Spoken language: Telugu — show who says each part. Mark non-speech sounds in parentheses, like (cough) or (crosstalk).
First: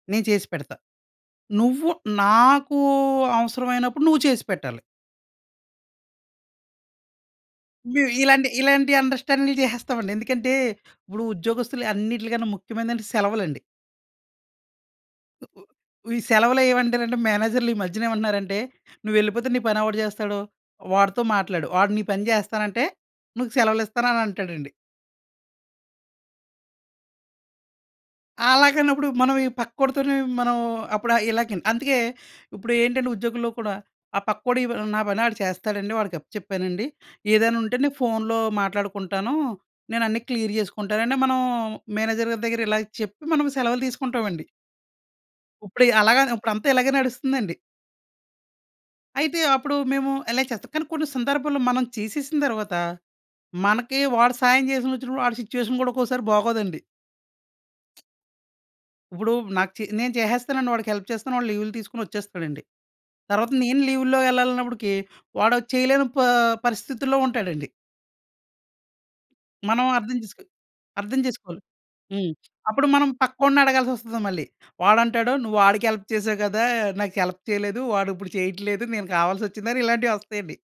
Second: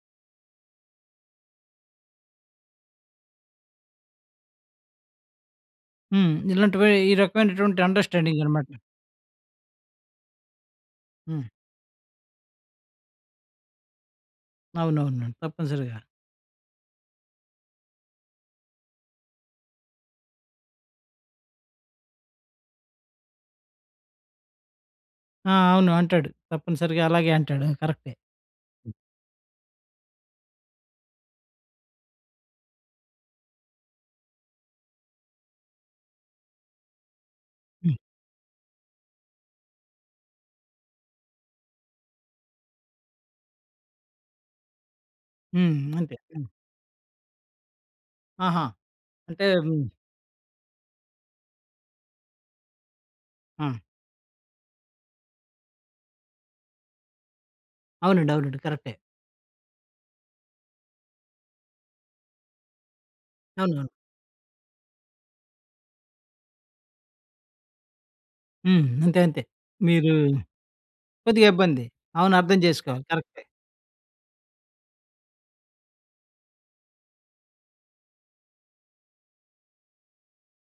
Speaker 1: నేను చేసి పెడతా. నువ్వు నాకూ అవసరమైనప్పుడు నువ్వు చేసిపెట్టాలి.
Speaker 2: హ్మ్. ఇలాంటివీ ఈ రకమైనటువంటి
Speaker 1: మేము ఇలాంటి
Speaker 2: అండర్‌స్టాండింగనమాట.
Speaker 1: ఇలాంటియి అండర్‌స్టాండులు చేసేస్తామండి. ఎందుకంటే, ఇప్పుడు
Speaker 2: హ్మ్.
Speaker 1: ఉద్యోగస్తులు అన్నిట్లికన్నా ముఖ్యమైనదంటే సెలవులండి.
Speaker 2: అవునవునండి. తప్పనిసరిగా.
Speaker 1: వ్ ఈ సెలవలేవంటెరంటే మేనేజర్లీ మధ్యనేవంటన్నారంటే, "నువ్వెళ్ళిపోతే నీ పనెవడు చేస్తాడు? వాడితో మాట్లాడు. వాడు నీ పని చేస్తానంటే, నీకు సెలవలిస్తాననంటాడండి.
Speaker 2: ఆ! అవును. అంటాడు. తప్పనిసరిగా అలాగే అంటాడు. కరక్టే.
Speaker 1: అలాగానప్పుడు మనం ఈ పక్కోడితోనీ మనం అప్పుడు ఆహ్, ఇలాగి న్ అందుకే. ఇప్పుడూ ఏంటంటే, ఉద్యోగుల్లో కూడా ఆ పక్కోడి వ్ నా పని ఆడు చేస్తాడండి. వాడికి అప్ప చెప్పానండి. ఏదైనుంటే నే
Speaker 2: హ్మ్.
Speaker 1: ఫోనులో మాట్లాడుకుంటానూ. నేనన్ని క్లియర్ జేసుకుంటానంటే, మనం మేనేజర్ గారి దగ్గర ఇలాగా చెప్పి, మనం సెలవులు తీసుకుంటావండి.
Speaker 2: హ్మ్.
Speaker 1: ఉప్పుడియి
Speaker 2: అంతే.
Speaker 1: అలాగాన
Speaker 2: హ్మ్.
Speaker 1: ఉప్పుడంతా ఇలాగే నడుస్తుందండి.
Speaker 2: ఆహా!
Speaker 1: అయితే,
Speaker 2: అంటే
Speaker 1: అప్పుడూ
Speaker 2: హ్మ్.
Speaker 1: మేము ఎలనే చేస్తాం, కానీ కొన్ని సందర్భాల్లో మనం చేసేసిన తర్వాత,
Speaker 2: ఆ!
Speaker 1: మనకి వాడు సాయం జేసినొచ్చినప్పుడు ఆడి సిచ్యువేషన్ గూడా ఒక్కోసారి బాగోదండి. (smacks lips)
Speaker 2: అవునండి. అవునండి. కరక్టే.
Speaker 1: ఉప్పుడూ నాకు చే నేను చేసేస్తానండి. వాడికి హెల్ప్ చేస్తాను. వాడు లీవులు తీసుకొనొచేస్తాడండి. తర్వాత నేను
Speaker 2: అవునవును.
Speaker 1: లీవుల్లో వెళ్ళాలన్నప్పుడికీ వాడో చెయ్యలేని ప పరిస్థితుల్లో ఉంటాడండి.
Speaker 2: హ్మ్. అంతే. అంతే.
Speaker 1: మనం
Speaker 2: మీరూ
Speaker 1: అర్థం చేసుకో అర్థం
Speaker 2: కొద్దిగా
Speaker 1: చేసుకోవాలి.
Speaker 2: ఇబ్బంది.
Speaker 1: హ్మ్.
Speaker 2: అవును. అర్థం
Speaker 1: అప్పుడు
Speaker 2: చేసుకోవాలి.
Speaker 1: మనం
Speaker 2: కరక్టే.
Speaker 1: పక్కొనడగాల్సొస్తది మళ్ళీ. వాడంటాడు, "నువ్వు ఆడికి హెల్ప్ చేసావు కదా! నాకు హెల్ప్ చెయలేదు. వాడుప్పుడు చెయిట్లేదు, నేను కావాల్సొచ్చిందా" అని ఇలాంటివొస్తాయండి.